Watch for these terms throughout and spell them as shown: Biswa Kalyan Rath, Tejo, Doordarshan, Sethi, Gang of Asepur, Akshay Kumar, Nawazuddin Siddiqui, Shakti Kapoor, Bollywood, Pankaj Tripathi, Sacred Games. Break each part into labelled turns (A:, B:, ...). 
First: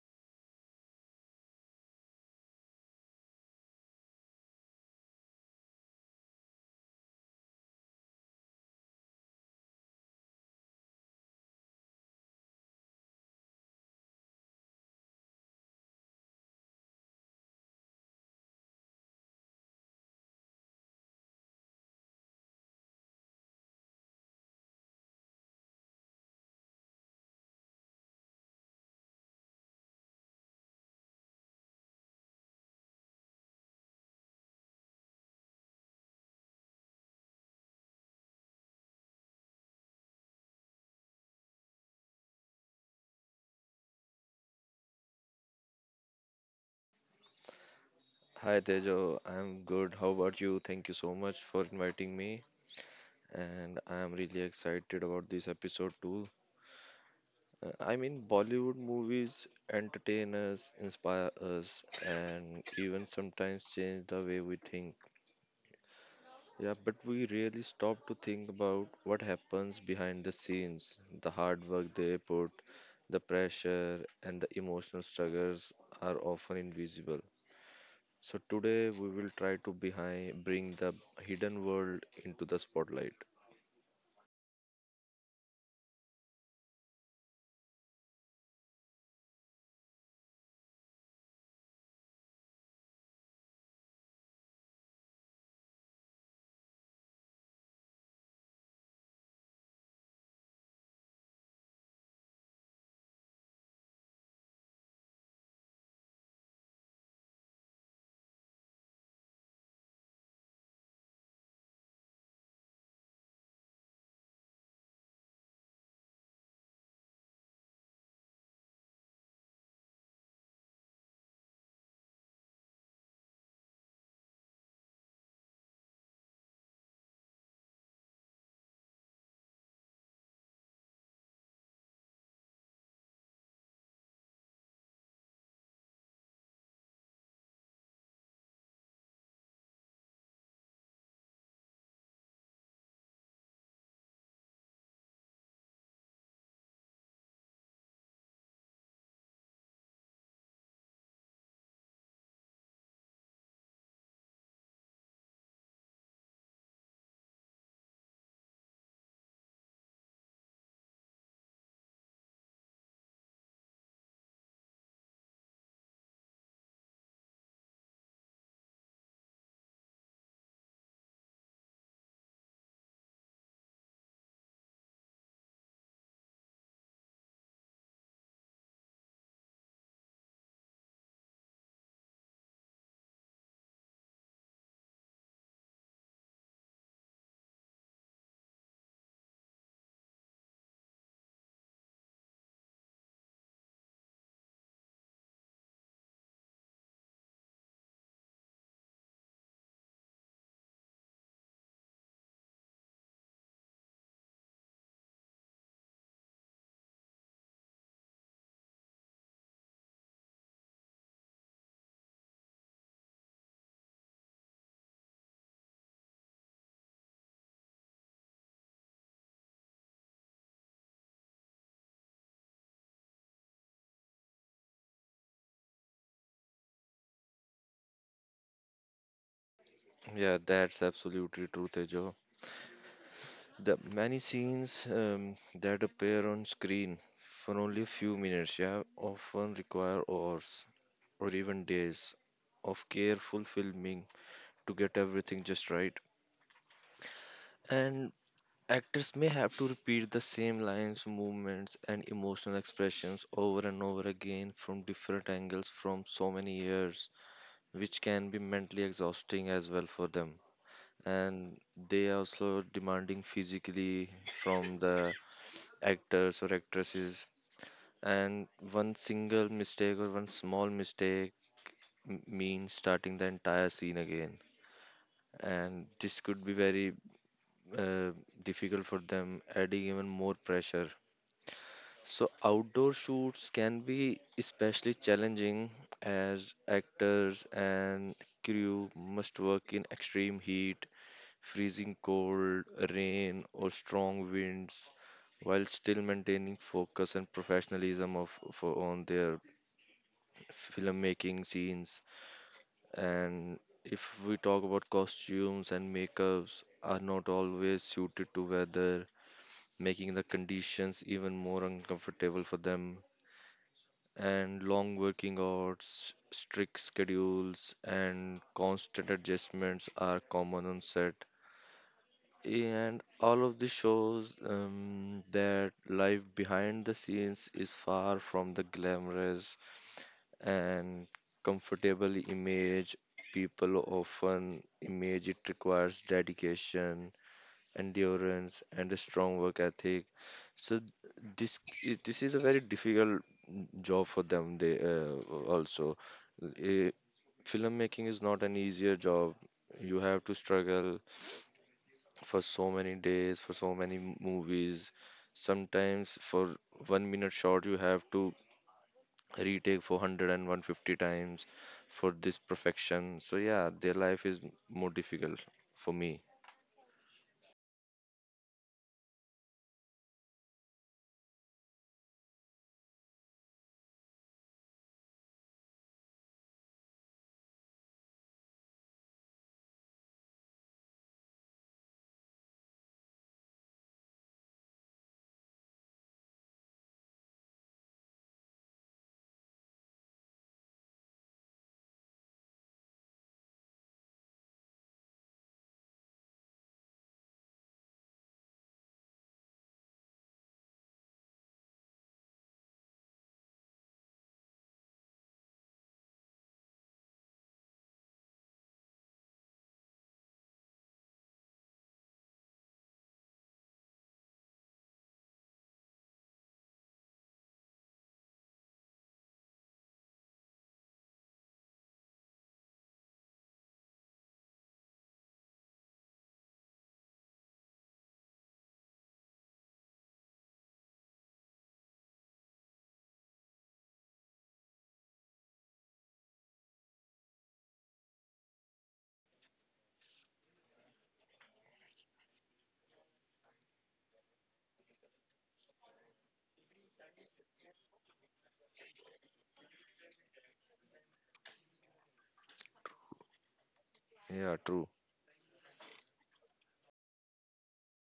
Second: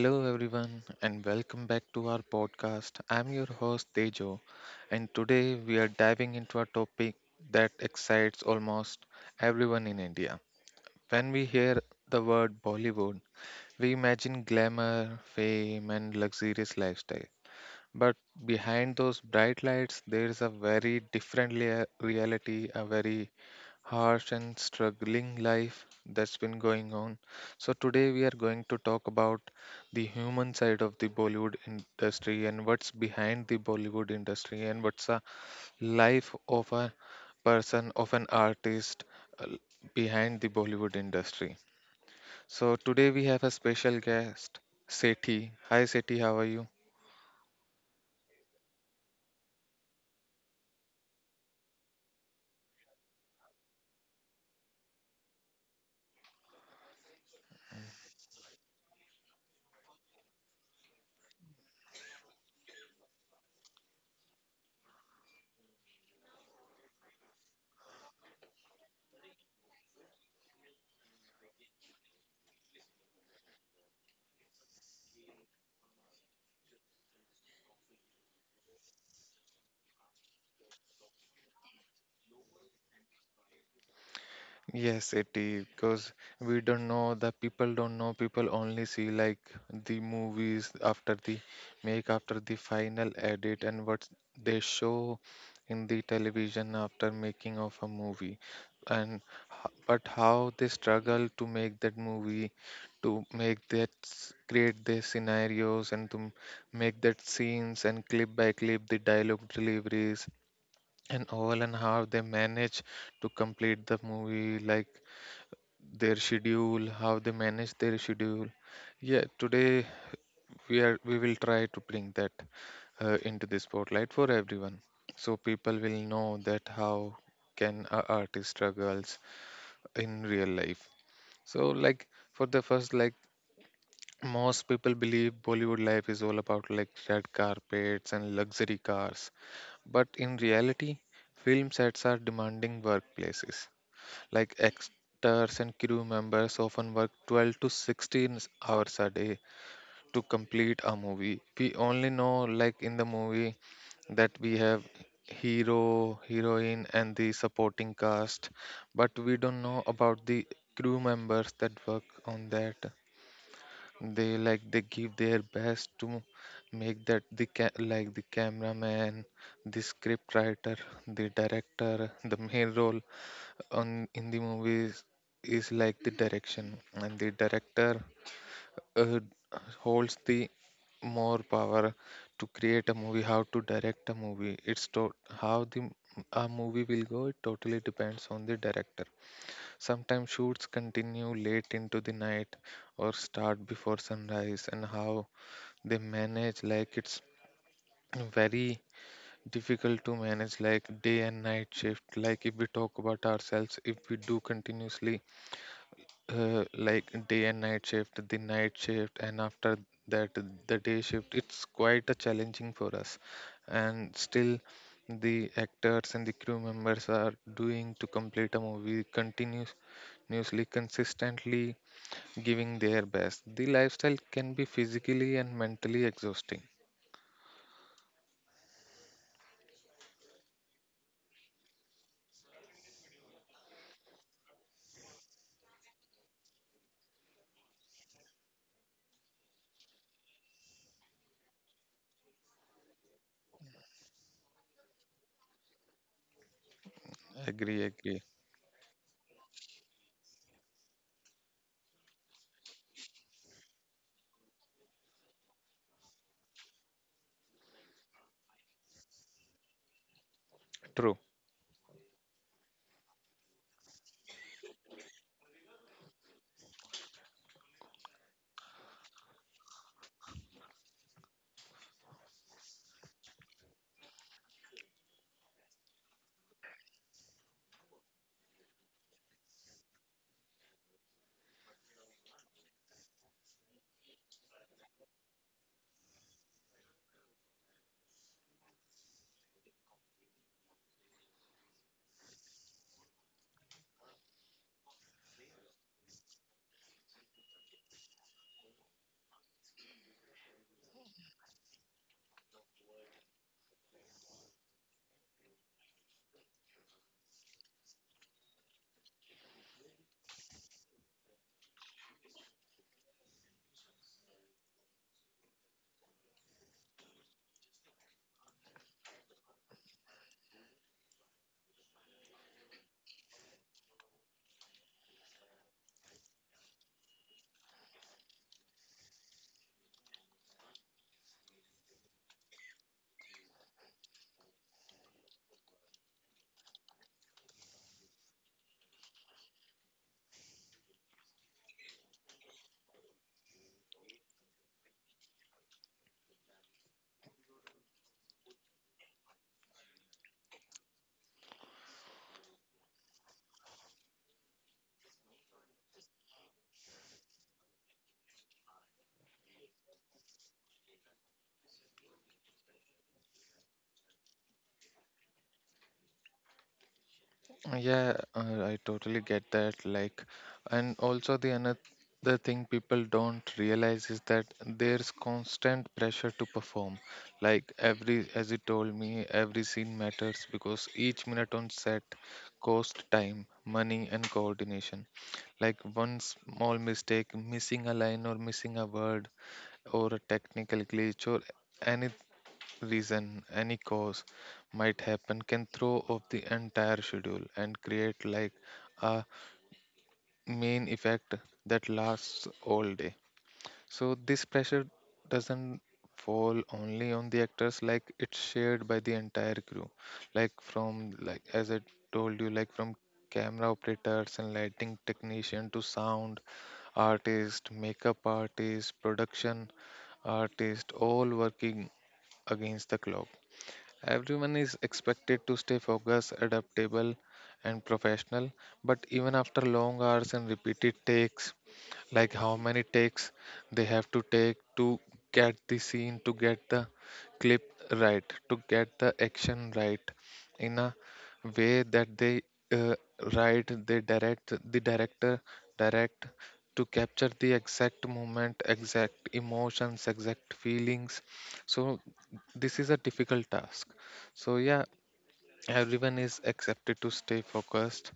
A: Hello, everyone, and welcome back to our podcast. I'm your host, Tejo, and today we are diving into a topic that excites almost everyone in India. When we hear the word Bollywood, we imagine glamour, fame, and luxurious lifestyle. But behind those bright lights, there is a very different reality, a very harsh and struggling life that's been going on. So, today we are going to talk about the human side of the Bollywood industry, and what's behind the Bollywood industry, and what's a life of a person, of an artist, uh, behind the Bollywood industry. So, today we have a special guest, Sethi. Hi, Sethi, how are you?
B: Hi Tejo, I'm good. How about you? Thank you so much for inviting me, and I'm really excited about this episode too. I mean, Bollywood movies entertain us, inspire us, and even sometimes change the way we think. Yeah, but we really stop to think about what happens behind the scenes. The hard work they put, the pressure, and the emotional struggles are often invisible. So today we will try to behind bring the hidden world into the spotlight.
A: Yes, it is because we don't know, the people don't know, people only see, like, the movies after the make after the final edit, and what they show in the television after making of a movie. And but how they struggle to make that movie, to make create their scenarios, and to make that scenes, and clip by clip the dialogue deliveries and all, and how they manage to complete the movie, like their schedule, how they manage their schedule. Yeah, today we will try to bring that into the spotlight for everyone, so people will know that how can a artist struggles in real life. So like, for the first, like, most people believe Bollywood life is all about like red carpets and luxury cars, but in reality, film sets are demanding workplaces. Like, actors and crew members often work 12 to 16 hours a day to complete a movie. We only know, like, in the movie, that we have hero, heroine, and the supporting cast, but we don't know about the crew members that work on that. They, like, they give their best to make like the cameraman, the script writer, the director. The main role on in the movies is, like, the direction, and the director uh, holds the more power to create a movie, how to direct a movie. How a movie will go, it totally depends on the director. Sometimes shoots continue late into the night or start before sunrise, and how they manage, like, it's very difficult to manage like day and night shift. Like, if we talk about ourselves, if we do continuously like day and night shift, the night shift, and after that the day shift. It's quite a challenging for us, and still the actors and the crew members are doing to complete a movie continuously, consistently giving their best. The lifestyle can be physically and mentally exhausting.
B: Yeah, that's absolutely true, Tejo. The many scenes that appear on screen for only a few minutes, yeah, often require hours or even days of careful filming to get everything just right.
A: Agree,
B: And
A: agree.
B: actors may have to repeat the same lines, movements, and emotional expressions over and over again from different angles from so many years, which can be mentally exhausting as well for them.
A: True.
B: And they are also demanding physically from the actors or actresses. And one single mistake or one small mistake means starting the entire scene again. And this could be very uh, difficult for them, adding even more pressure. So, outdoor shoots can be especially challenging, as actors and crew must work in extreme heat, freezing cold, rain, or strong winds, while still maintaining focus and professionalism of for on their filmmaking scenes. And if we talk about costumes and makeups, are not always suited to weather, making the conditions even more uncomfortable for them. And long working hours, strict schedules, and constant adjustments are common on set. And all of this shows that life behind the scenes is far from the glamorous and comfortable image people often image. It requires dedication, endurance, and a strong work ethic. So this this is a very difficult job for them. Also, Uh, Filmmaking is not an easier job. You have to struggle for so many days, for so many movies. Sometimes for 1 minute shot, you have to retake for 100 and 150 times for this perfection. So, yeah, their life is more difficult for me.
A: Yeah, I totally get that. Like, and also the another thing people don't realize is that there's constant pressure to perform. Like, every, as you told me, every scene matters because each minute on set costs time, money, and coordination. Like, one small mistake, missing a line or missing a word, or a technical glitch, or any reason, any cause might happen, can throw off the entire schedule and create, like, a main effect that lasts all day. So this pressure doesn't fall only on the actors, like, it's shared by the entire crew, like, from, like, as I told you, like, from camera operators and lighting technician to sound artist, makeup artist, production artist, all working against the clock. Everyone is expected to stay focused, adaptable, and professional, but even after long hours and repeated takes, like, how many takes they have to take to get the scene, to get the clip right, to get the action right in a way that they uh, write, they direct, the director direct, to capture the exact moment, exact emotions, exact feelings. So this is a difficult task.
B: Yeah,
A: So yeah,
B: true.
A: everyone is accepted to stay focused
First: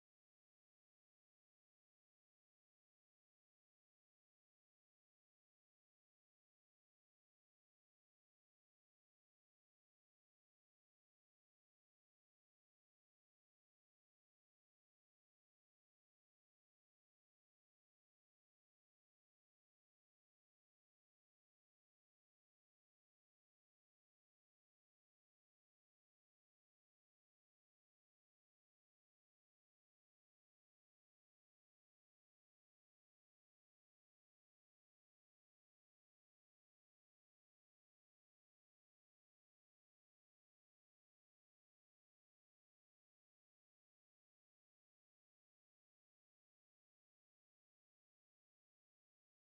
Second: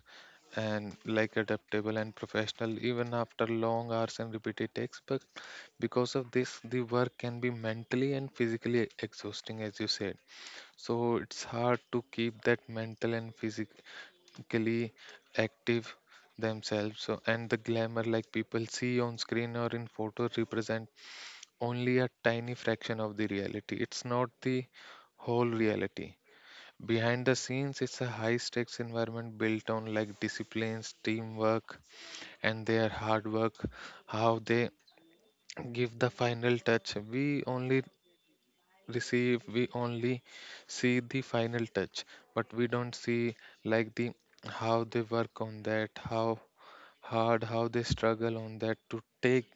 A: and, like, adaptable and professional even after long hours and repeated takes. But because of this, the work can be mentally and physically exhausting, as you said. So it's hard to keep that mental and physically active themselves. So, and the glamour, like, people see on screen or in photos represent only a tiny fraction of the reality, it's not the whole reality. Behind the scenes, it's a high stakes environment built on, like, disciplines, teamwork, and their hard work, how they give the final touch. We only receive, we only see the final touch, but we don't see, like, the how they work on that, how hard, how they struggle on that to take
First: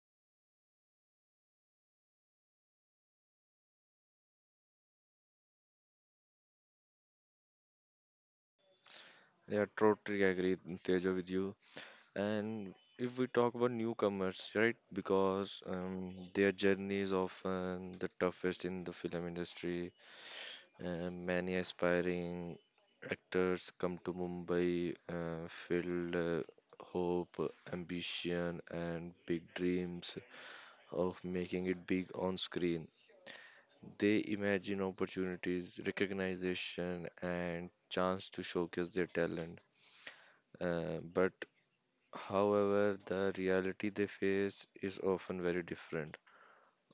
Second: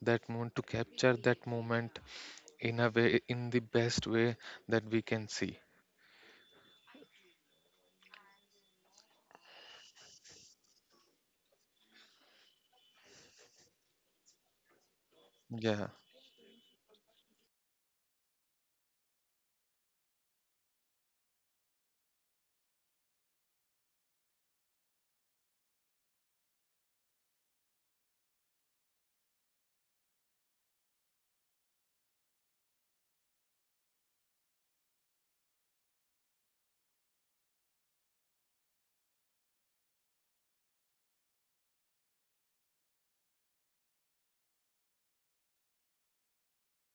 A: that moment, to capture that moment in a way, in the best way that we can see.
B: Yeah, totally agree, Teja, with you. And if we talk about newcomers, right? Because
A: Yeah,
B: their journey is often the toughest in the film industry. Many aspiring actors come to Mumbai filled hope, ambition, and big dreams of making it big on screen. They imagine opportunities, recognition, and chance to showcase their talent. But however, the reality they face is often very different.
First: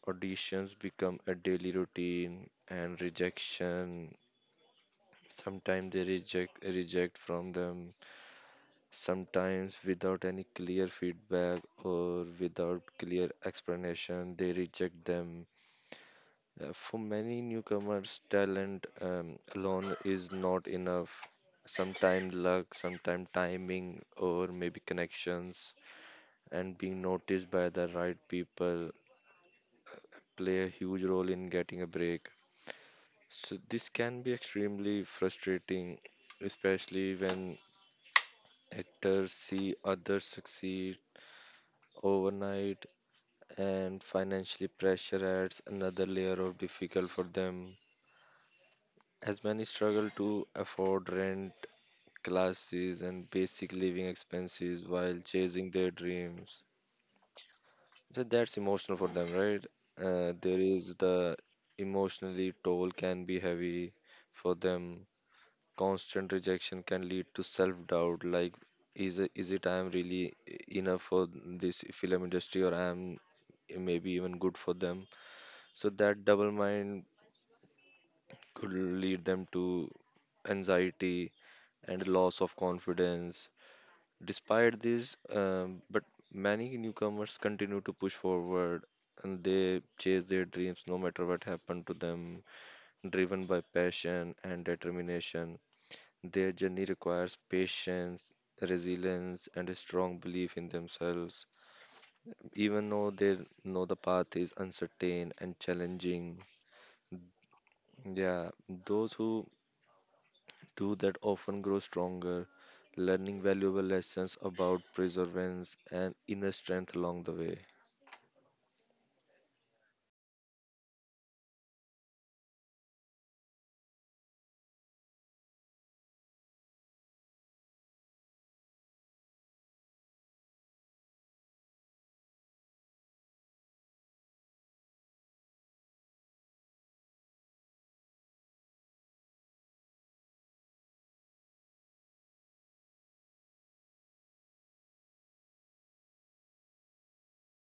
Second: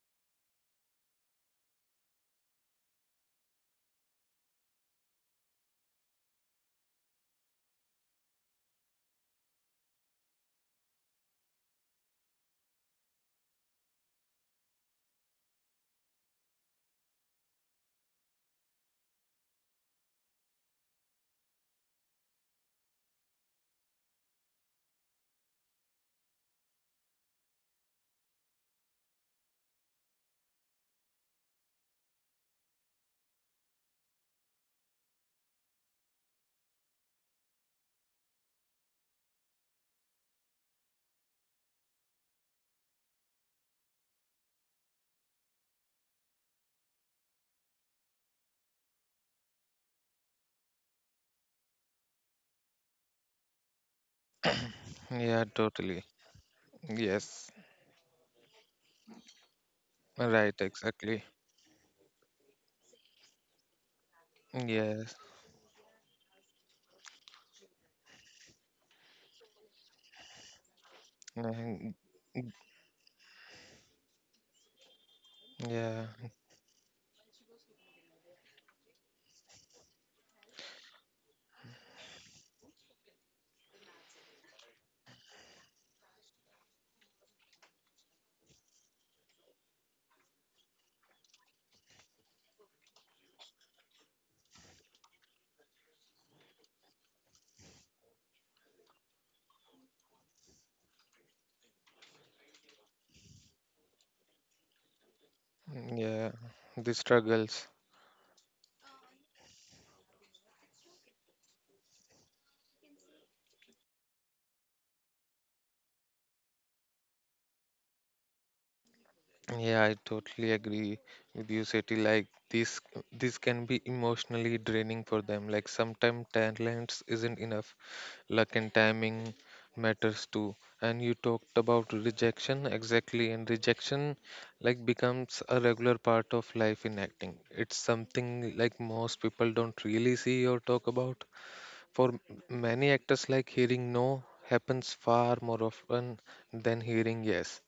B: Auditions become a daily routine, and rejection. Sometimes they reject from them, sometimes without any clear feedback or without clear explanation, they reject them. For many newcomers, talent alone is not enough. Sometimes luck, sometimes timing, or maybe connections, and being noticed by the right people play a huge role in getting a break. So this can be extremely frustrating, especially when actors see others succeed overnight, and financially pressure adds another layer of difficult for them, as many struggle to afford rent, classes, and basic living expenses while
A: yeah,
B: chasing their
A: totally.
B: dreams.
A: Yes.
B: So that's emotional for them, right?
A: Right,
B: There is
A: exactly.
B: the emotionally toll can be heavy for them.
A: Yes.
B: Constant rejection can lead to self doubt like, is it I am really enough for this
A: Mhm.
B: film industry, or I am maybe even good for them? So,
A: Yeah.
B: that double mind could lead them to anxiety and loss of confidence. Despite this, but many newcomers continue to push forward, and they chase their dreams no matter what happened to them, driven by passion and determination. Their journey requires patience, resilience, and a strong belief in themselves, even though they know the path is uncertain and
A: Yeah.
B: challenging.
A: The struggles.
B: Yeah, those who do that often grow stronger, learning valuable lessons about perseverance and inner strength along the way.
A: Yeah, I totally agree with you, Seti. Like, this can be emotionally draining for them. Like, sometimes talents isn't enough. Luck and timing matters too. And you talked about rejection, exactly, and rejection, like, becomes a regular part of life in acting. It's something like most people don't really see or talk about. For m- many actors, like, hearing no happens far more often than hearing yes.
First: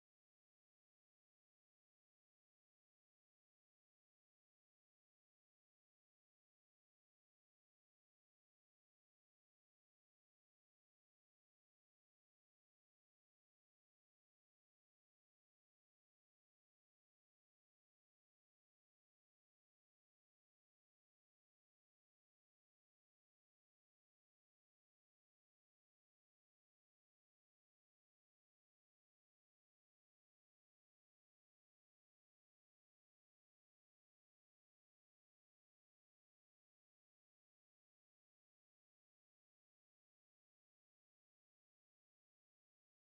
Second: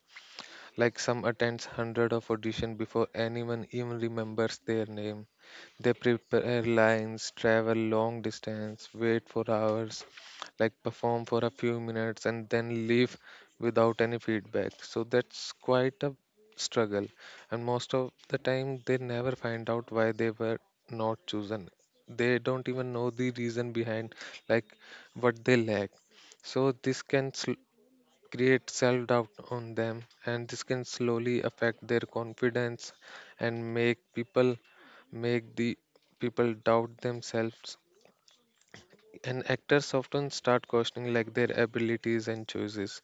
A: Like, some attends hundred of audition before anyone even remembers their name. They prepare lines, travel long distance, wait for hours, like, perform for a few minutes and then leave without any feedback. So that's quite a struggle. And most of the time they never find out why they were not chosen. They don't even know the reason behind, like, what they lack. So this can create self doubt on them, and this can slowly affect their confidence, and make people, make the people doubt themselves. And actors often start questioning, like, their abilities and choices,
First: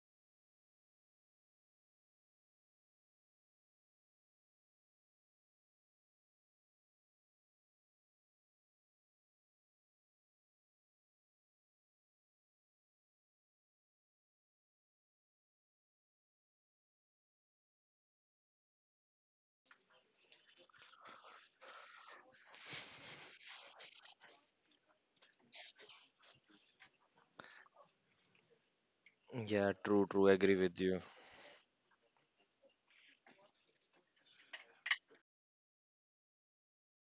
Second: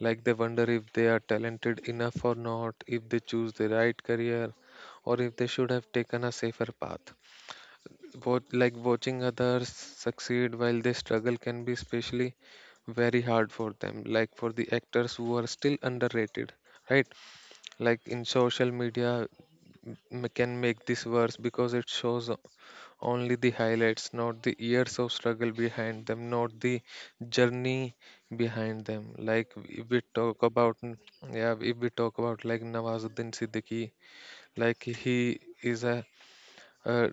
A: like, they wonder if they are talented enough or not, if they choose the right career, or if they should have taken a safer path. What, like, watching others succeed while they struggle can be especially very hard for them, like, for the actors who are still underrated, right? Like, in social media, can make this worse because it shows only the highlights, not the years of struggle behind them, not the journey behind them. Like
B: Yeah,
A: if we
B: true, true.
A: talk
B: Agree
A: about,
B: with you.
A: yeah, if we talk about, like, Nawazuddin Siddiqui, like, he is a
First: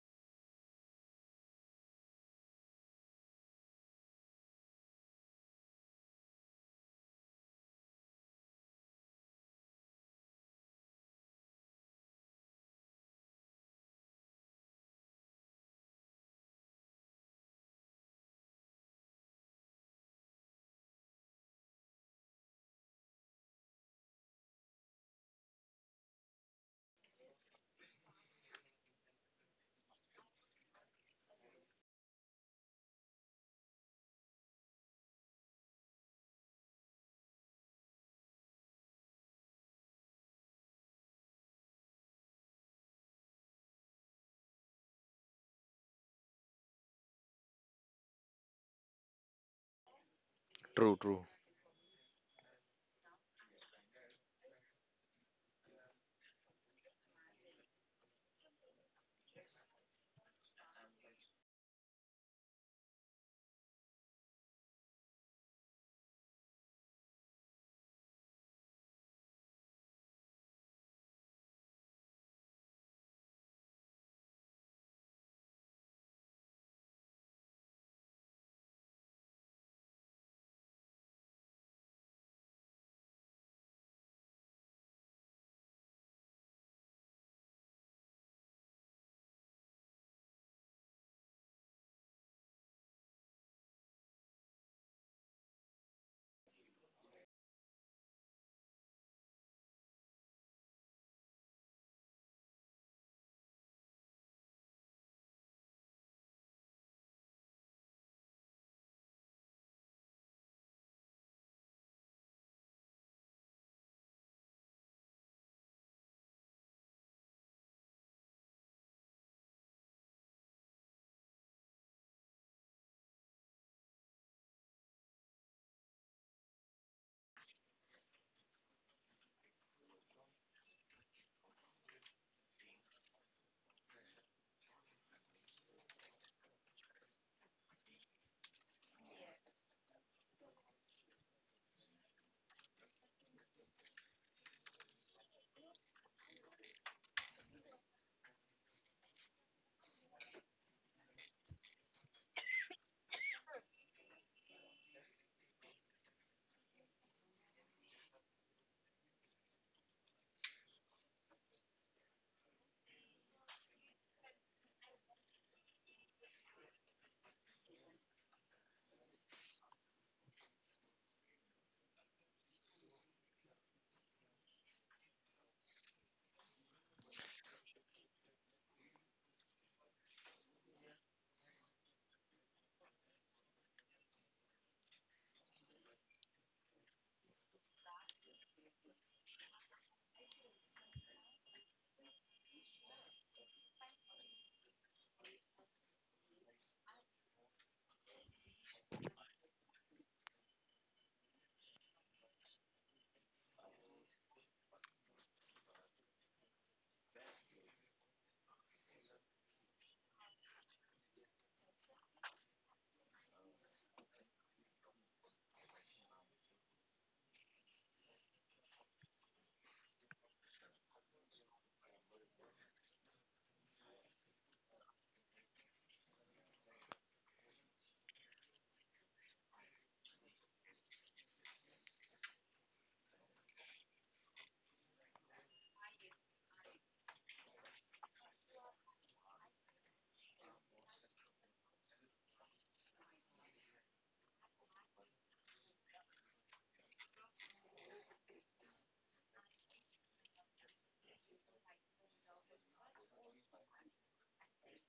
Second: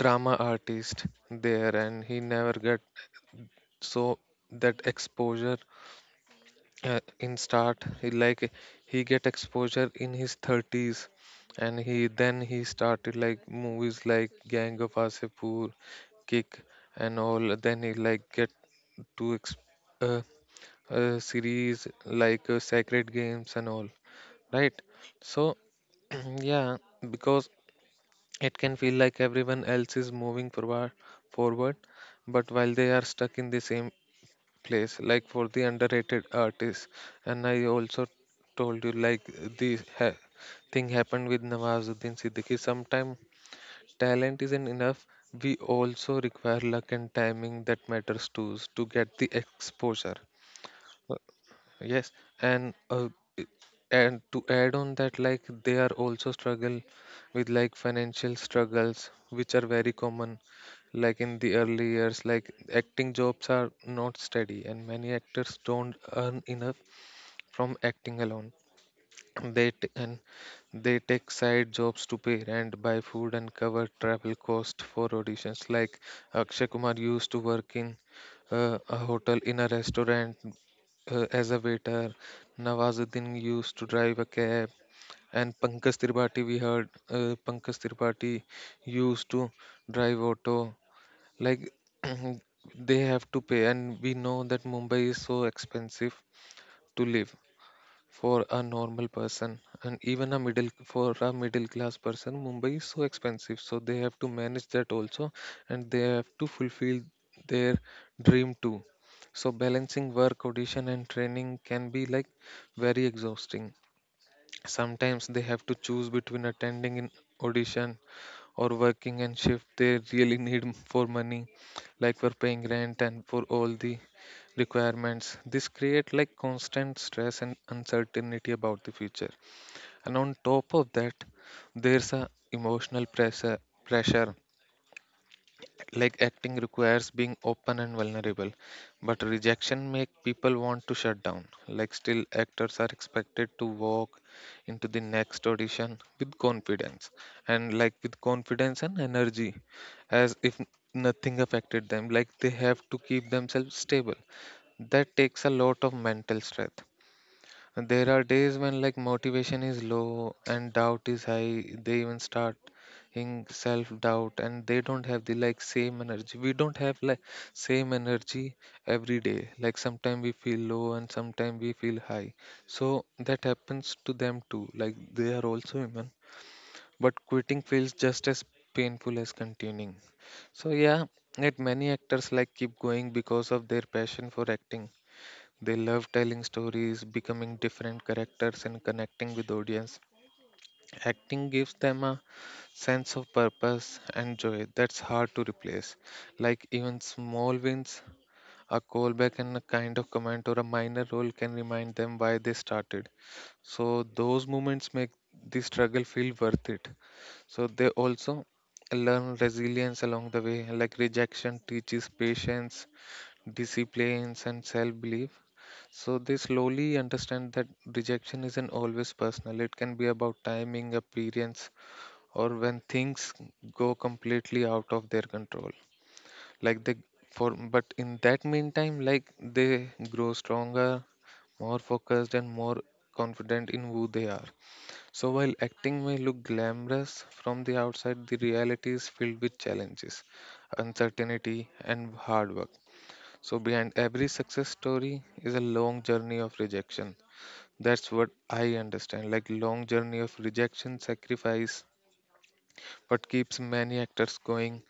A: drama artist there, and he never get so that exposure. In start, he, like, he get exposure in his 30s, and he then he started like movies like gang of Asepur, kick and all, then he, like, get to ex- uh, series like, sacred games and all, right? So yeah, because it can feel like everyone else is moving forward, forward, but while they are stuck in the same place, like, for the underrated artists. And I also told you, like, the ha- thing happened with Nawazuddin Siddiqui. Sometimes talent isn't enough. We also require luck and timing that matters too, to get the exposure.
B: True, true.
A: Yes, and i- and to add on that, like, they are also struggle with, like, financial struggles, which are very common. Like, in the early years, like, acting jobs are not steady, and many actors don't earn enough from acting alone. They t- and They take side jobs to pay rent, buy food, and cover travel cost for auditions. Like, Akshay Kumar used to work in a hotel, in a restaurant, as a waiter. Nawazuddin used to drive a cab, and Pankaj Tripathi, we heard, Pankaj Tripathi used to drive auto. Like, they have to pay, and we know that Mumbai is so expensive to live for a normal person, and even a middle class person, Mumbai is so expensive, so they have to manage that also, and they have to fulfill their dream too. So balancing work, audition, and training can be, like, very exhausting. Sometimes they have to choose between attending an audition, or working and shift they really need for money, like, for paying rent and for all the requirements. This create, like, constant stress and uncertainty about the future. And on top of that, there's a emotional pressure, like, acting requires being open and vulnerable, but rejection make people want to shut down. Like, still actors are expected to walk into the next audition with confidence, and, like, with confidence and energy, as if nothing affected them, like, they have to keep themselves stable. That takes a lot of mental strength. There are days when, like, motivation is low and doubt is high. They even start in self-doubt, and they don't have the, like, same energy. We don't have, like, same energy every day. Like, sometimes we feel low and sometimes we feel high. So that happens to them too. Like, they are also human, but quitting feels just as painful as continuing. So yeah, yet many actors, like, keep going because of their passion for acting. They love telling stories, becoming different characters, and connecting with audience. Acting gives them a sense of purpose and joy that's hard to replace. Like even small wins, a callback and a kind of comment or a minor role can remind them why they started. So those moments make the struggle feel worth it. So they also learn resilience along the way, like rejection teaches patience, disciplines, and self belief. So they slowly understand that rejection isn't always personal. It can be about timing, appearance, or when things go completely out of their control. Like they for but in that meantime, like they grow stronger, more focused, and more confident in who they are. So while acting may look glamorous from the outside, the reality is filled with challenges, uncertainty, and hard work. So behind every success story is a long journey of rejection, that's what I understand. Like long journey of rejection, sacrifice, what keeps many actors going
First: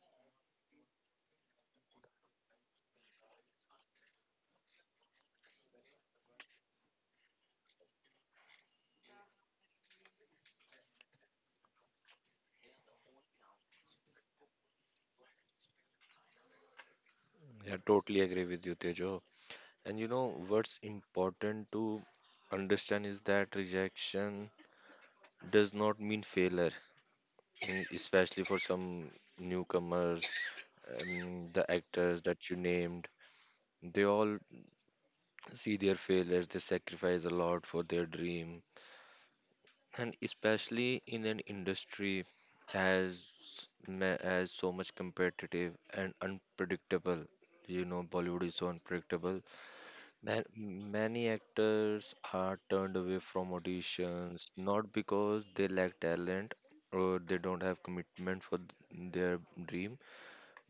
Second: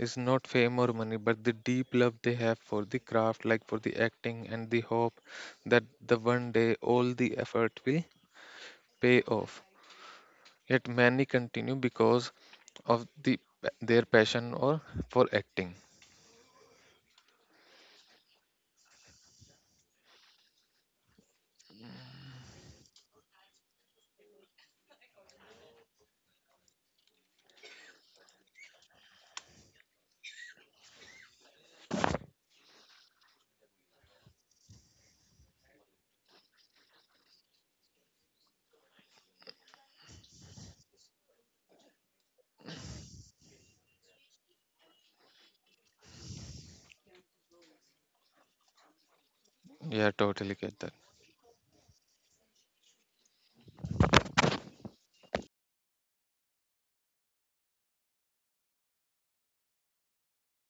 A: is not fame or money, but the deep love they have for the craft, like for the acting and the hope that the one day all the effort will pay off. Yet many continue because of their passion or for acting.
B: Yeah, totally agree with you, Tejo. And you know what's important to understand is that rejection does not mean failure. Mm, especially for some newcomers and the actors that you named, they all see their failures. They sacrifice a lot for their dream, and especially in an industry as as so much competitive and unpredictable. You know, Bollywood is so unpredictable.
A: Yeah,
B: Man,
A: totally get that.
B: many actors are turned away from auditions not because they lack talent or they don't have commitment for their dream,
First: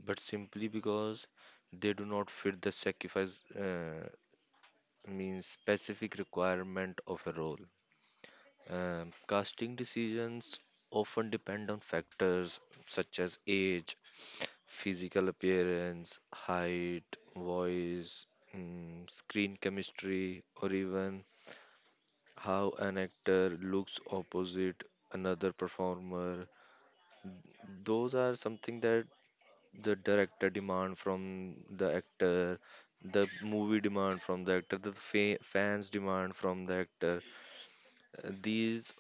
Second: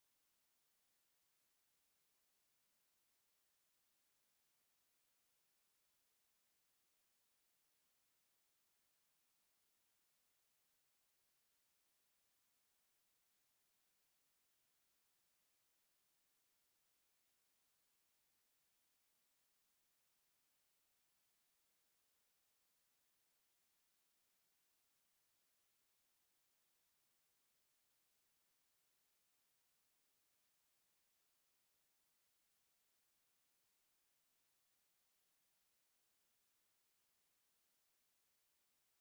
B: but simply because they do not fit the sacrifice, means specific requirement of a role. Casting decisions often depend on factors such as age, physical appearance, height, voice, mm, screen chemistry, or even how an actor looks opposite another performer. Those are something that the director demand from the actor, the movie demand from the actor, the fans demand from the actor. These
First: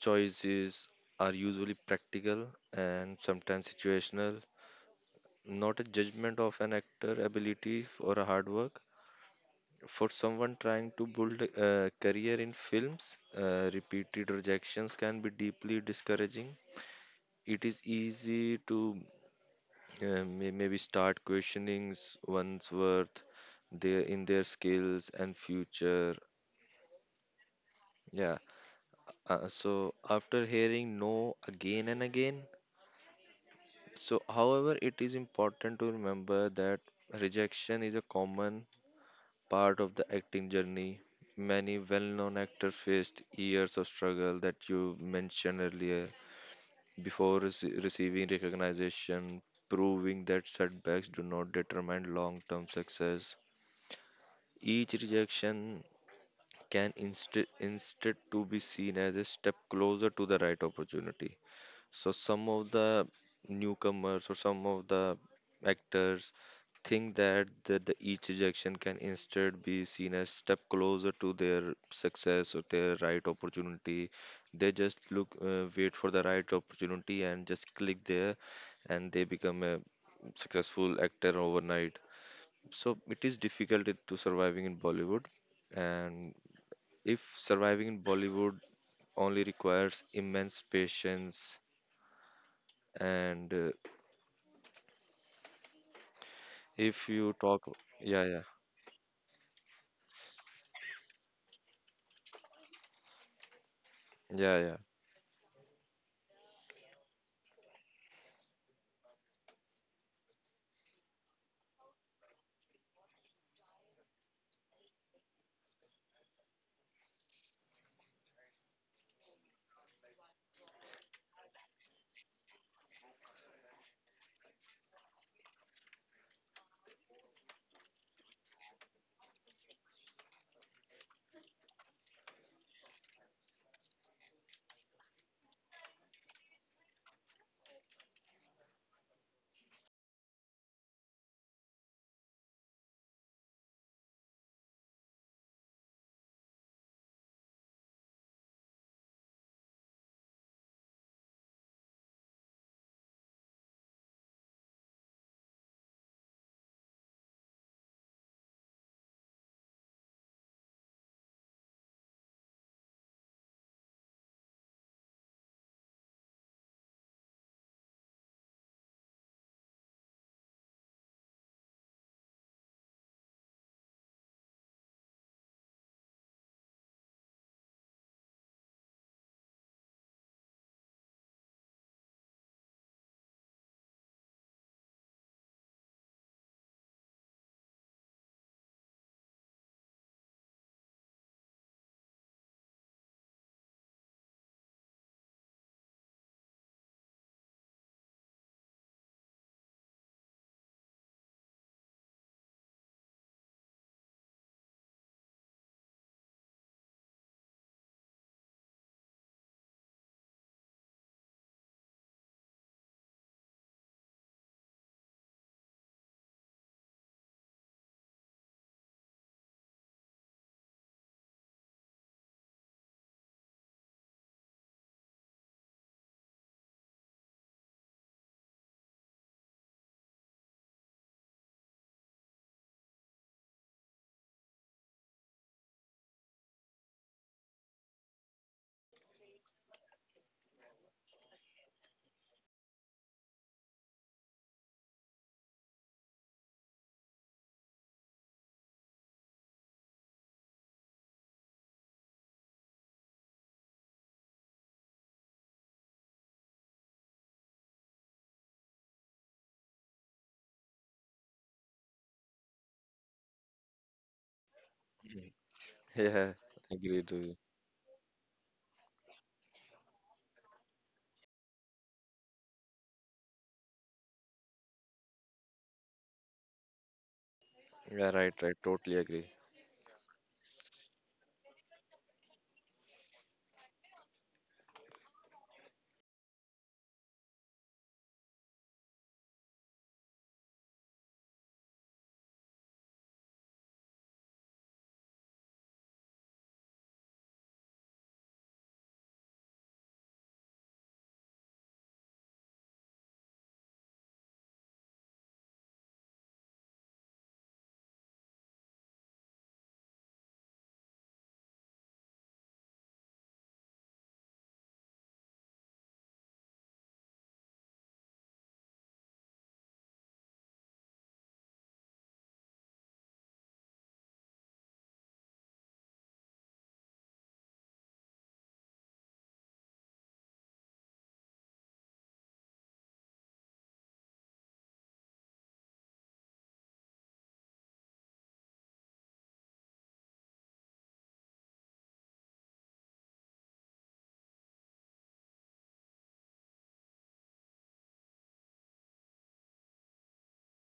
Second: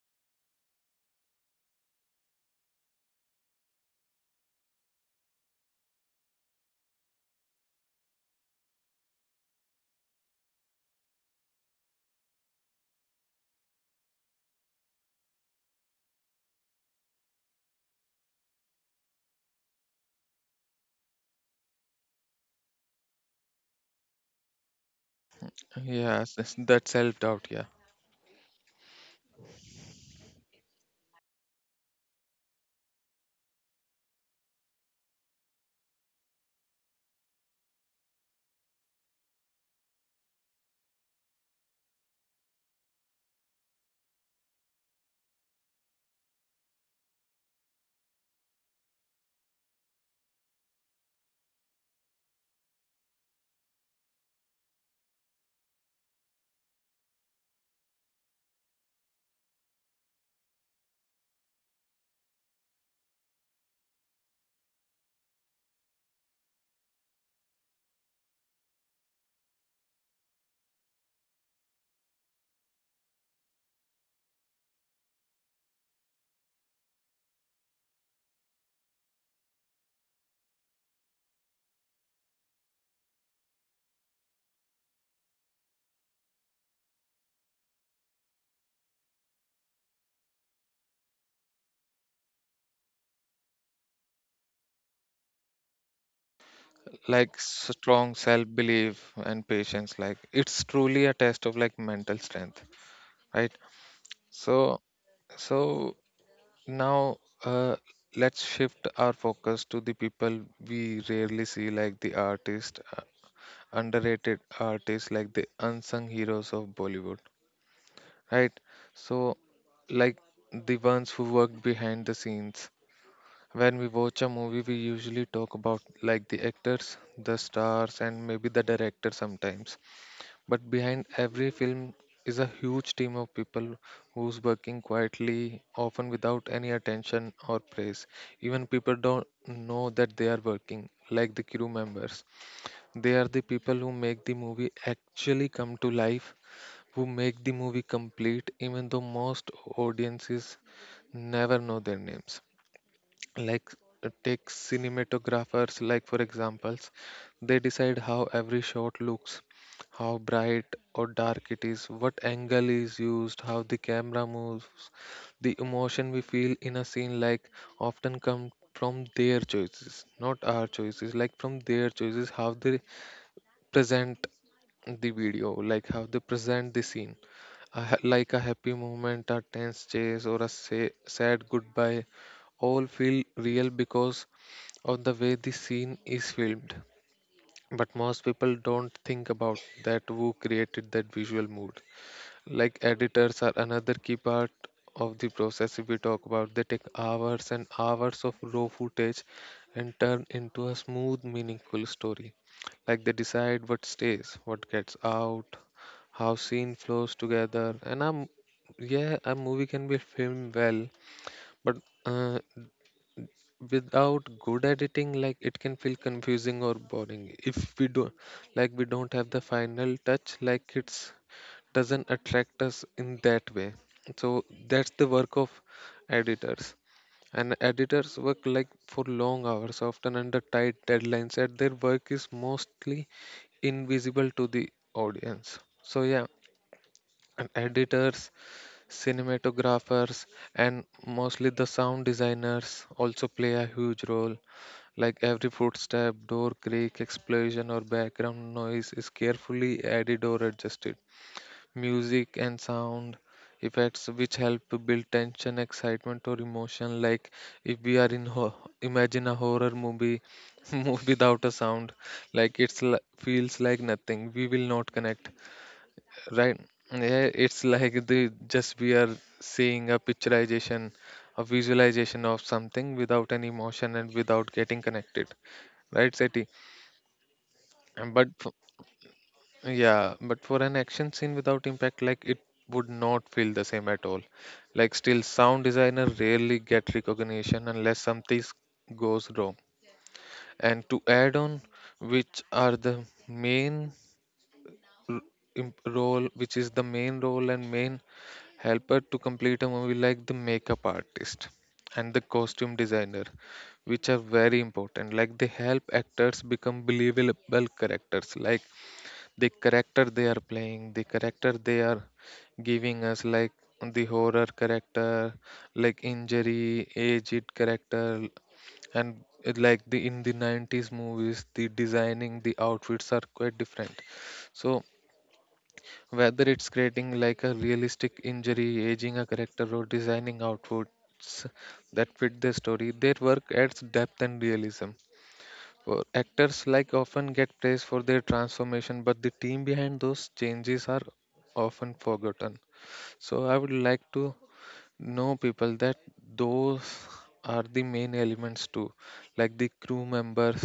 B: choices are usually practical and sometimes situational, not a judgment of an actor ability or a hard work. For someone trying to build a career in films, repeated rejections can be deeply discouraging. It is easy to maybe start questioning one's worth, their in their skills and future.
A: Yeah, that self doubt. Yeah.
B: Yeah. So after hearing no again and again, so however it is important to remember that rejection is a common part of the acting journey. Many well-known actors faced years of struggle that you mentioned earlier before receiving recognition, proving that setbacks do not determine long-term success. Each rejection can instead to be seen as a step closer to the right opportunity. So some of the newcomers or some of the actors think that the each rejection can instead be seen as step closer to their success or their right opportunity. They just look wait for the right opportunity and just click there, and they become a successful actor overnight. So it is difficult to surviving in Bollywood. And if surviving in Bollywood only requires immense patience, and if you
A: Like
B: talk,
A: strong
B: yeah, yeah,
A: self belief and patience, like it's truly a test of like mental strength, right? so
B: yeah, yeah,
A: so now uh, let's shift our focus to the people we rarely see, like the artist underrated artists, like the unsung heroes of Bollywood, right? So like the ones who worked behind the scenes. When we watch a movie, we usually talk about like the actors, the stars, and maybe the director sometimes. But behind every film is a huge team of people who's working quietly, often without any attention or praise. Even people don't know that they are working, like the crew members. They are the people who make the movie actually come to life, who make the movie complete, even though most audiences never know their names. Like take cinematographers, like for examples, they decide how every shot looks, how bright or dark it is, what angle is used, how the camera moves. The emotion we feel in a scene like often come from their choices, not our choices, like from their choices, how they present the video, like how they present the scene. Like a happy moment, a tense chase, or a say, sad goodbye, all feel real because of the way the scene is filmed. But most people don't think about that, who created that visual mood. Like editors are another key part of the process. If we talk about, they take hours and hours of raw footage and turn into a smooth meaningful story. Like they decide what stays, what gets out, how scene flows together. And I'm, yeah, a movie can be filmed well, but uh, without good editing, like it can feel confusing or boring if we don't, like we don't have the final touch, like it's doesn't attract us in that way. So that's the work of editors. And editors work like for long hours, often under tight deadlines, and their work is mostly invisible to the audience. So yeah, and editors, cinematographers, and mostly the sound designers also play a huge role. Like every footstep, door creak, explosion, or background noise is carefully added or adjusted. Music and sound effects, which help to build tension, excitement, or emotion. Like if we are in imagine a horror movie, move without a sound, like feels like nothing. We will not connect,
B: yeah,
A: right?
B: agree to
A: Yeah,
B: you.
A: it's like the just we are seeing a picturization, a visualization of something without any emotion and without getting connected, right, Seti?
B: Yeah,
A: And but,
B: right, right, totally agree.
A: yeah, but for an action scene without impact, like it would not feel the same at all. Like still, sound designer rarely get recognition unless something goes wrong. And to add on, which are the main r- role, which is the main role and main helper to complete a movie, like the makeup artist and the costume designer, which are very important. Like they help actors become believable characters. Like the character they are playing, the character they are giving us, like the horror character, like injury, aged character. And it like the in the 90s movies, the designing, the outfits are quite different. So whether it's creating like a realistic injury, aging a character, or designing outfits that fit the story, their work adds depth and realism. Well, actors like often get praise for their transformation, but the team behind those changes are often forgotten. So I would like to know people that those are the main elements too, like the crew members.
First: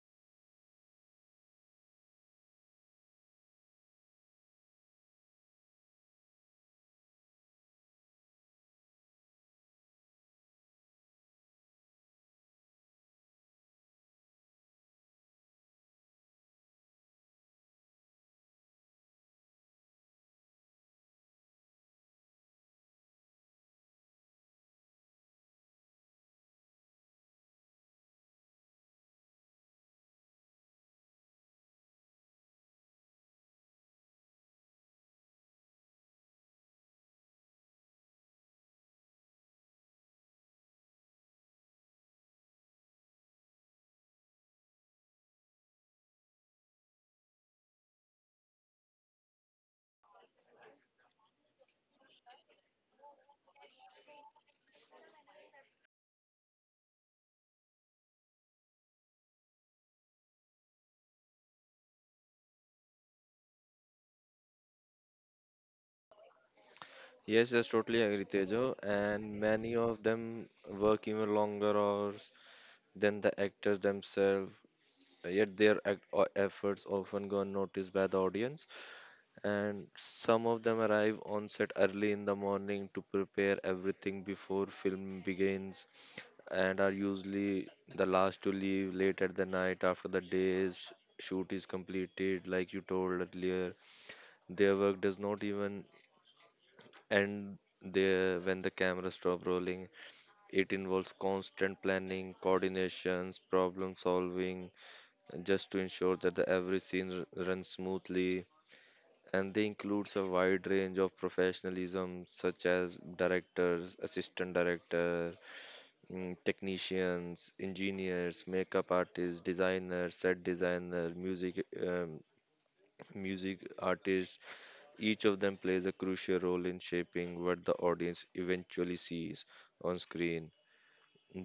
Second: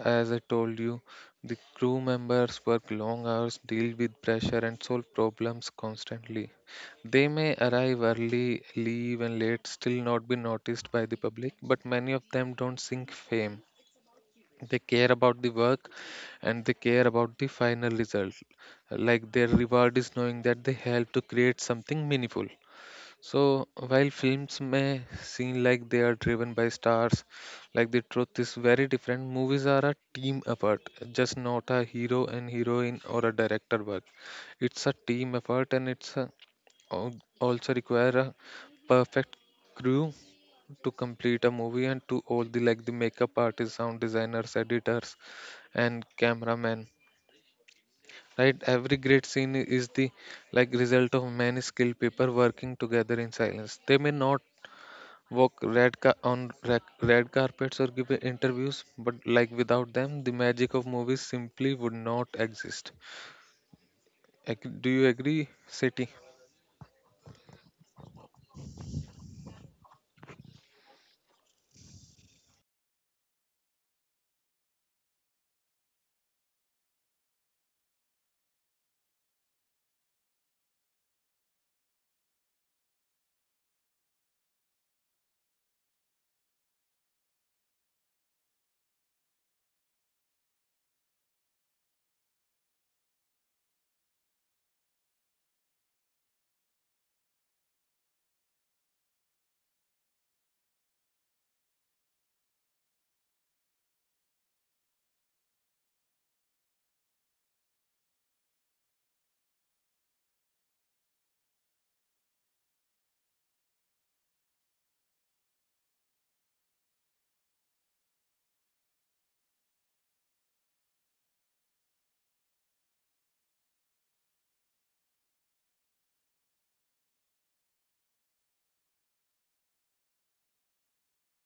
A: As I told you, the crew members work long hours, deal with pressure, and solve problems constantly. They may arrive early, leave, and late, still not be noticed by the public, but many of them don't seek fame. They care about the work, and they care about the final result. Like their reward is knowing that they help to create something meaningful. So while films may seem like they are driven by stars, like the truth is very different. Movies are a team effort, just not a hero and heroine or a director work. It's a team effort, and also require a perfect crew to complete a movie, and to all the, like the makeup artists, sound designers, editors, and cameramen. Right, every great scene is the like result of many skilled people working together in silence. They may not walk red ca- on rec- red carpets or give interviews, but like without them, the magic of movies simply would not exist. Do you agree, City?
B: Yes, yes, totally agree, Tejo. And many of them work even longer hours than the actors themselves, yet their efforts often go unnoticed by the audience. And some of them arrive on set early in the morning to prepare everything before film begins, and are usually the last to leave late at the night after the day's shoot is completed, like you told earlier. Their work does not even end there when the cameras stop rolling. It involves constant planning, coordinations, problem solving, just to ensure that the every scene runs smoothly. And they includes a wide range of professionalism such as directors, assistant director, mm, technicians, engineers, makeup artists, designers, set designer, music artists. Each of them plays a crucial role in shaping what the audience eventually sees on screen.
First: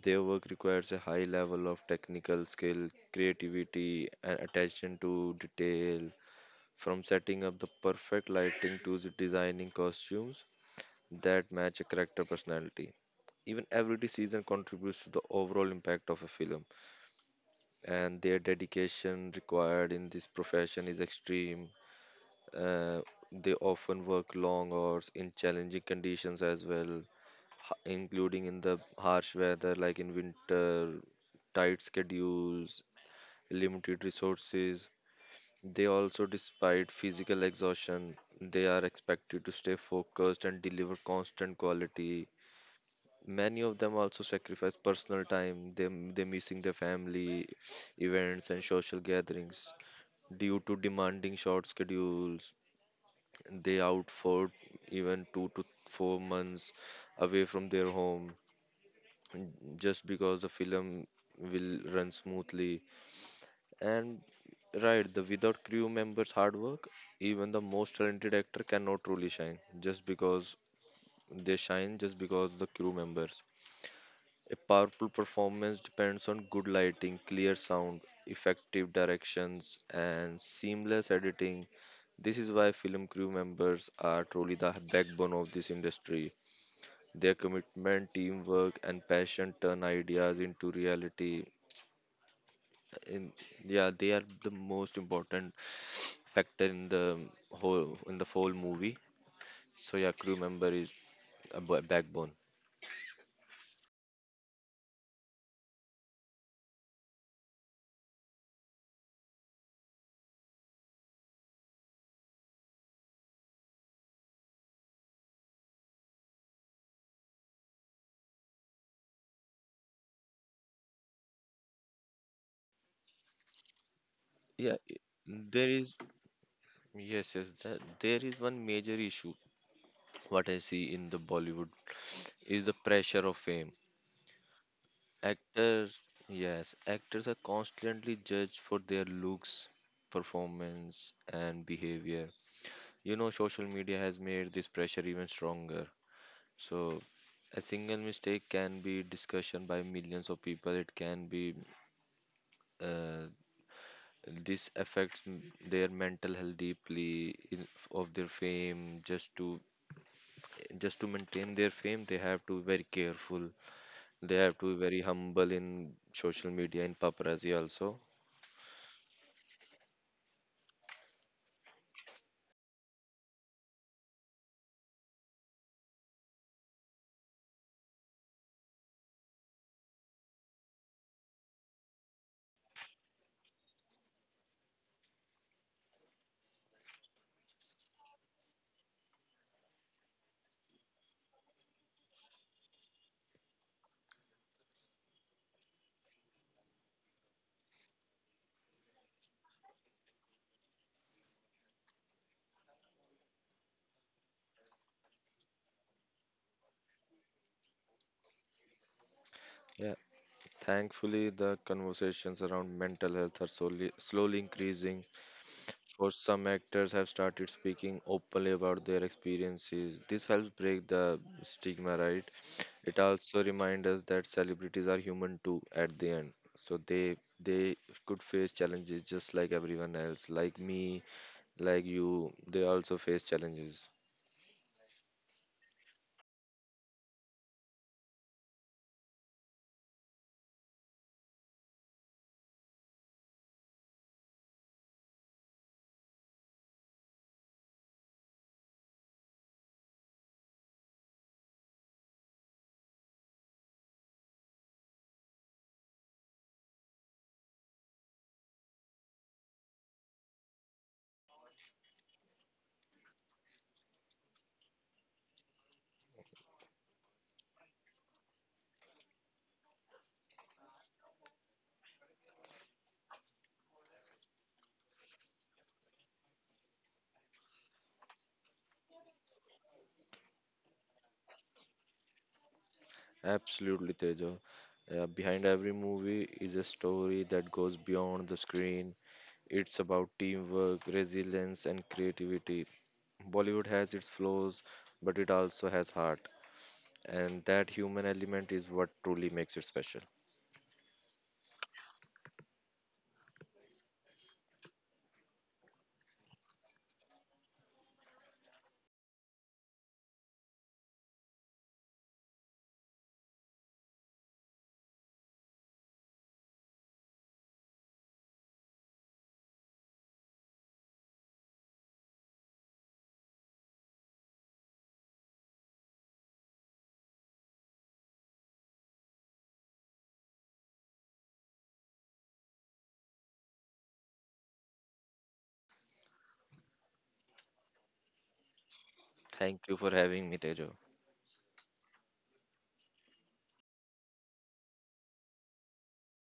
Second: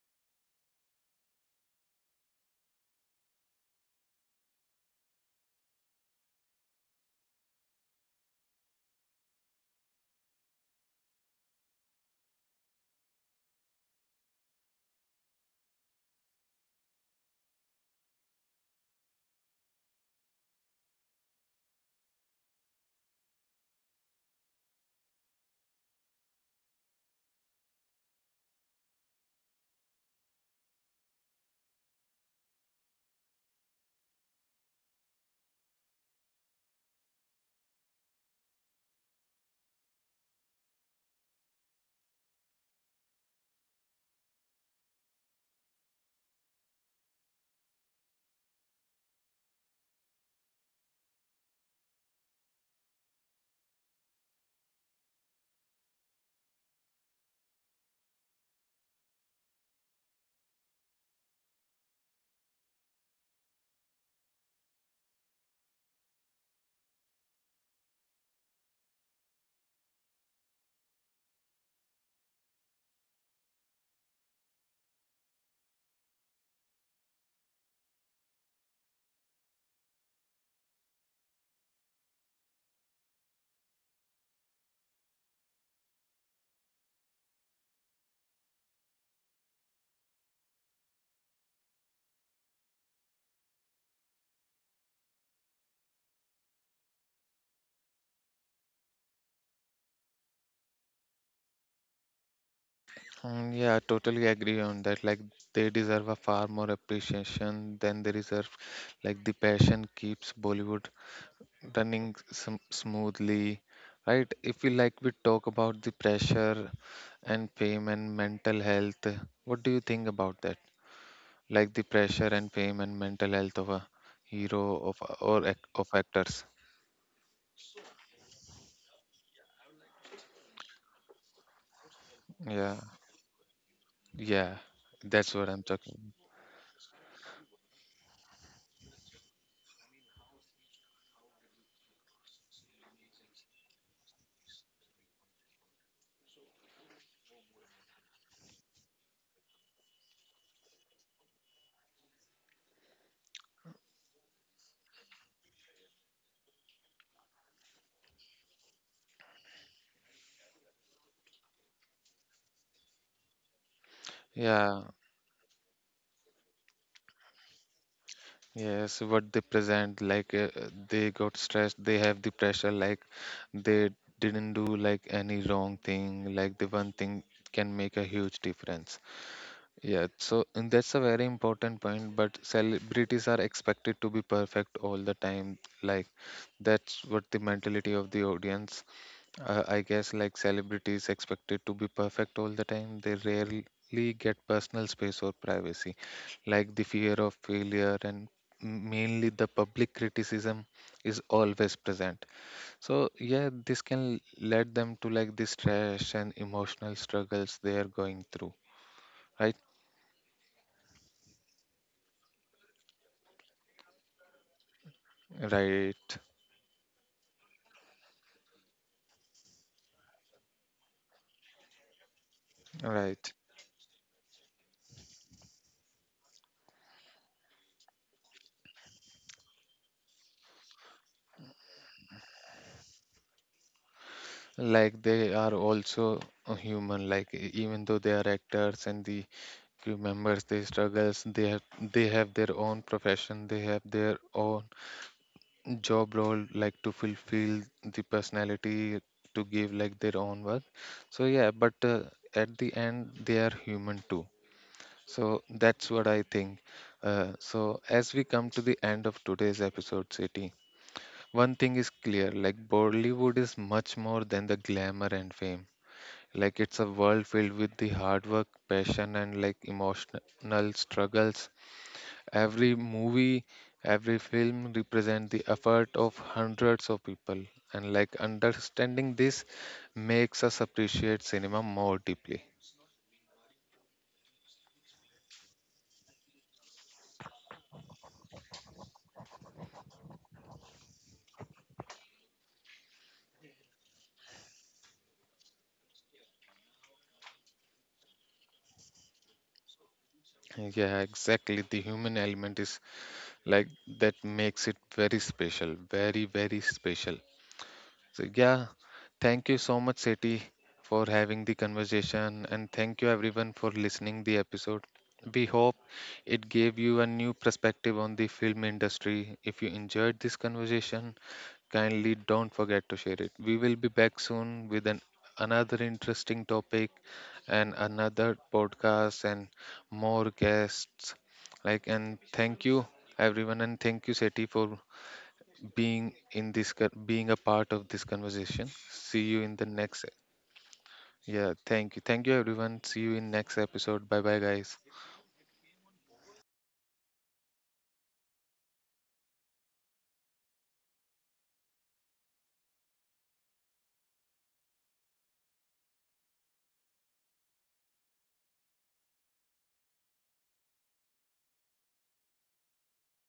B: Their work requires a high level of technical skill, creativity, and attention to detail, from setting up the perfect lighting to the designing costumes that match a character personality. Even every season contributes to the overall impact of a film, and their dedication required in this profession is extreme. Uh, they often work long hours in challenging conditions as well, including in the harsh weather like in winter, tight schedules, limited resources. They also, despite physical exhaustion, they are expected to stay focused and deliver constant quality. Many of them also sacrifice personal time. They missing their family events and social gatherings due to demanding short schedules. They out for even 2 to 4 months away from their home just because the film will run smoothly. And right, the without crew members' hard work, even the most talented actor cannot truly shine, just because they shine just because the crew members. A powerful performance depends on good lighting, clear sound, effective directions, and seamless editing. This is why film crew members are truly the backbone of this industry. Their commitment, teamwork, and passion turn ideas into reality. In, yeah, they are the most important factor in the whole movie. So yeah, crew member is a backbone.
A: Mm, yeah, totally agree on that. Like they deserve a far more appreciation than they deserve. Like the passion keeps Bollywood running smoothly, right? If we like we talk about the pressure and fame and mental health, what do you think about that? Like the pressure and fame and mental health of a
B: Yeah,
A: hero of
B: I-
A: or
B: there
A: of
B: is
A: actors.
B: Yes, yes, that, there is one major issue. What I see in the Bollywood is the
A: Yeah,
B: pressure of fame.
A: yeah, that's what I'm
B: Actors,
A: talking.
B: yes, actors are constantly judged for their looks, performance, and behavior. You know, social media has made this pressure even stronger. So a single mistake can be discussion by millions of people. It can be uh, this affects their mental health deeply in, of their fame, just to maintain their fame they have to be very careful. They have to be
A: Yeah.
B: very humble in social media, in paparazzi also.
A: Yes, what they present, like they got stressed, they have the pressure, like they didn't do like any wrong thing, like the one thing can make a huge difference. Yeah, so and that's a very important point, but celebrities are expected to be perfect all the time. Like that's what the mentality of the audience, I guess, like celebrities expected to be perfect all the time, they rarely get personal space or privacy. Like the fear of failure and mainly the public criticism is always present. So yeah, this can lead them to like the stress and emotional struggles they are going through. Right,
B: Yeah, thankfully the conversations around mental health are slowly slowly increasing. For
A: right,
B: some actors have started speaking openly about their experiences. This helps break the stigma, right? It
A: right.
B: also reminds us that celebrities are human too at the end. So they could face challenges just like everyone else, like me, like you. They also face challenges.
A: Like they are also a human. Like even though they are actors and the members, they struggles they have, they have their own profession, they have their own job role, like to fulfill the personality, to give like their own work. So yeah, but at the end they are human too. So that's what I think. So as we come to the end of today's episode, City, one thing is clear, like Bollywood is much more than the glamour and fame. Like it's a world filled with the hard work, passion, and like emotional struggles. Every movie, every film represent the effort of hundreds of people, and like understanding this makes us appreciate cinema more deeply.
B: Absolutely, Tejo. Behind every movie is a story that goes beyond the screen. It's about teamwork, resilience, and creativity. Bollywood has its flaws, but it also has heart, and that human element is what truly makes it special.
A: Yeah, exactly. The human element is like that makes it very special, very, very special. So, yeah, thank you so much, Seti, for having the conversation, and thank you everyone for listening the episode. We hope it gave you a new perspective on the film industry. If you enjoyed this conversation, kindly don't forget to share it. We will be back soon with an another interesting topic and another podcast and more guests. Like and thank you everyone and thank you Seti for being being a part of this conversation. See you in
B: Thank
A: the
B: you for
A: next.
B: having me, Tejo.
A: Yeah, thank you. Thank you everyone. See you in next episode. Bye bye guys.